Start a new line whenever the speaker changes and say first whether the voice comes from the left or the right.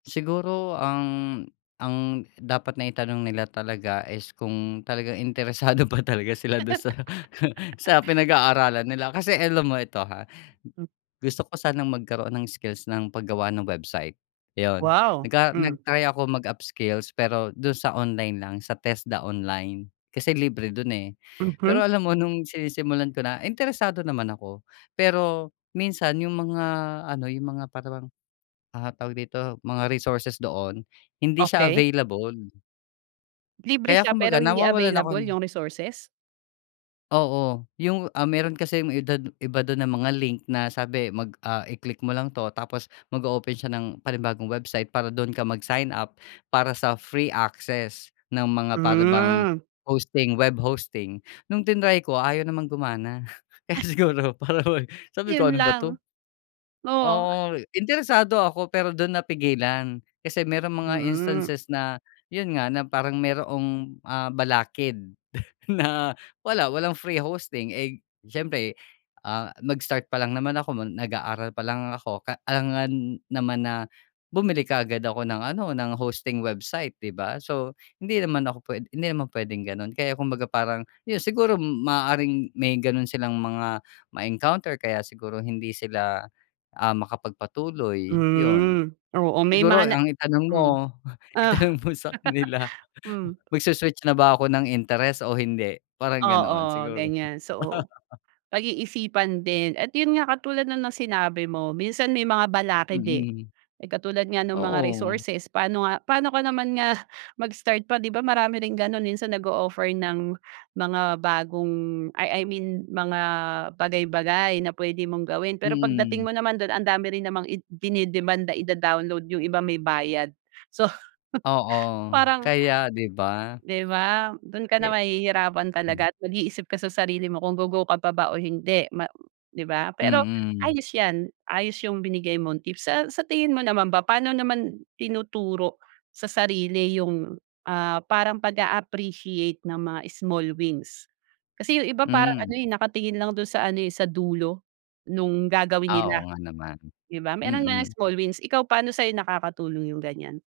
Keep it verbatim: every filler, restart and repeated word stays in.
left: Siguro ang ang dapat na itanong nila talaga is kung talagang interesado pa talaga sila dun sa sa pinag-aaralan nila kasi alam mo ito ha,
right: [unintelligible]
left: gusto ko sanang magkaroon ng skills ng pag-gawa ng website, yun.
right: Wow,
left: Naga
right: mm.
left: nag-try ako mag upskills pero dun sa online lang sa TES-DA online kasi libre dun eh. Pero
right: Mm.
left: alam mo nung sinisimulan ko na interesado naman ako pero minsan yung mga ano, yung mga para bang, ah, tawag dito, mga resources doon hindi siya
right: Okey.
left: available.
right: Libre
left: Kaya
right: siya
left: kumbaga
right: pero hindi
left: nawawalan
right: available
left: ako
right: yung resources?
left: Oo yung, ah, meron kasi yung edad iba dun ng mga link na sabi mag, ah, i-click mo lang to tapos mag-oopen siya ng panibagong website para dun ka mag-sign up para sa free access ng mga para bang
right: Hmm.
left: hosting web, hosting, nung tinry ko ayaw namang gumana kaya siguro para bang sabi ko
right: Yun
left: ano ba ito?
right: lang, oo.
left: Oo interesado ako pero dun napigilan kasi merong mga
right: Mm.
left: instances na yun nga na parang mayroong, ah, balakid na wala, walang free hosting eh, siyempre, ah, mag-start pa lang naman ako nag-aaral pa lang ako ka alangan naman na bumili kaagad ako ng ano, ng hosting website di ba? So hindi naman ako hindi naman pwedeng ganon kaya kumbaga parang yun siguro maaaring may ganon silang mga ma-encounter kaya siguro hindi sila, ah, makapag-patuloy yun.
right: Mm, oo may
left: Siguro
right: mana
left: ang itanong mo
right: mm, ah.
left: itanong mo sa kanila
right: Mm.
left: magsu-switch na ba ako ng interes, o hindi? Parang ganoon
right: Oo
left: siguro.
right: ganyan so pag-iisipan din at yun nga katulad ng sinabi mo minsan may mga balakid eh.
left: Mm.
right: Katulad nga ng mga
left: Oo.
right: resources paano nga paano ko naman nga mag-start pa di ba marami rin ganun minsan nag-o-offer ng mga bagong ay I mean mga bagay-bagay na pwede mong gawin pero pagdating
left: Mm.
right: mo naman dun ang dami rin namang dine-demand na ida-download, yung iba may bayad. so
left: Oo.
right: parang
left: Kaya di ba?
right: Di ba? Dun ka na
left: Eh
right: mahihirapan
left: mm.
right: talaga at mag-iisip ka sa sarili mo kung go-go ka pa ba o hindi ma di ba pero
left: Mm.
right: ayos yan ayos yung binigay mong tips. Sa sa tingin mo naman ba paano naman tinuturo sa sarili yung, ah, parang pag-a appreciate ng mga small wins? Kasi yung iba parang
left: Mm.
right: ano eh, nakatingin lang dun sa ano eh, sa dulo nung gagawin
left: Ah,
right: nila,
left: oo nga naman,
right: di ba? Meron nga
left: mm.
right: small wins ikaw paano sa nakakatulong yung ganyan?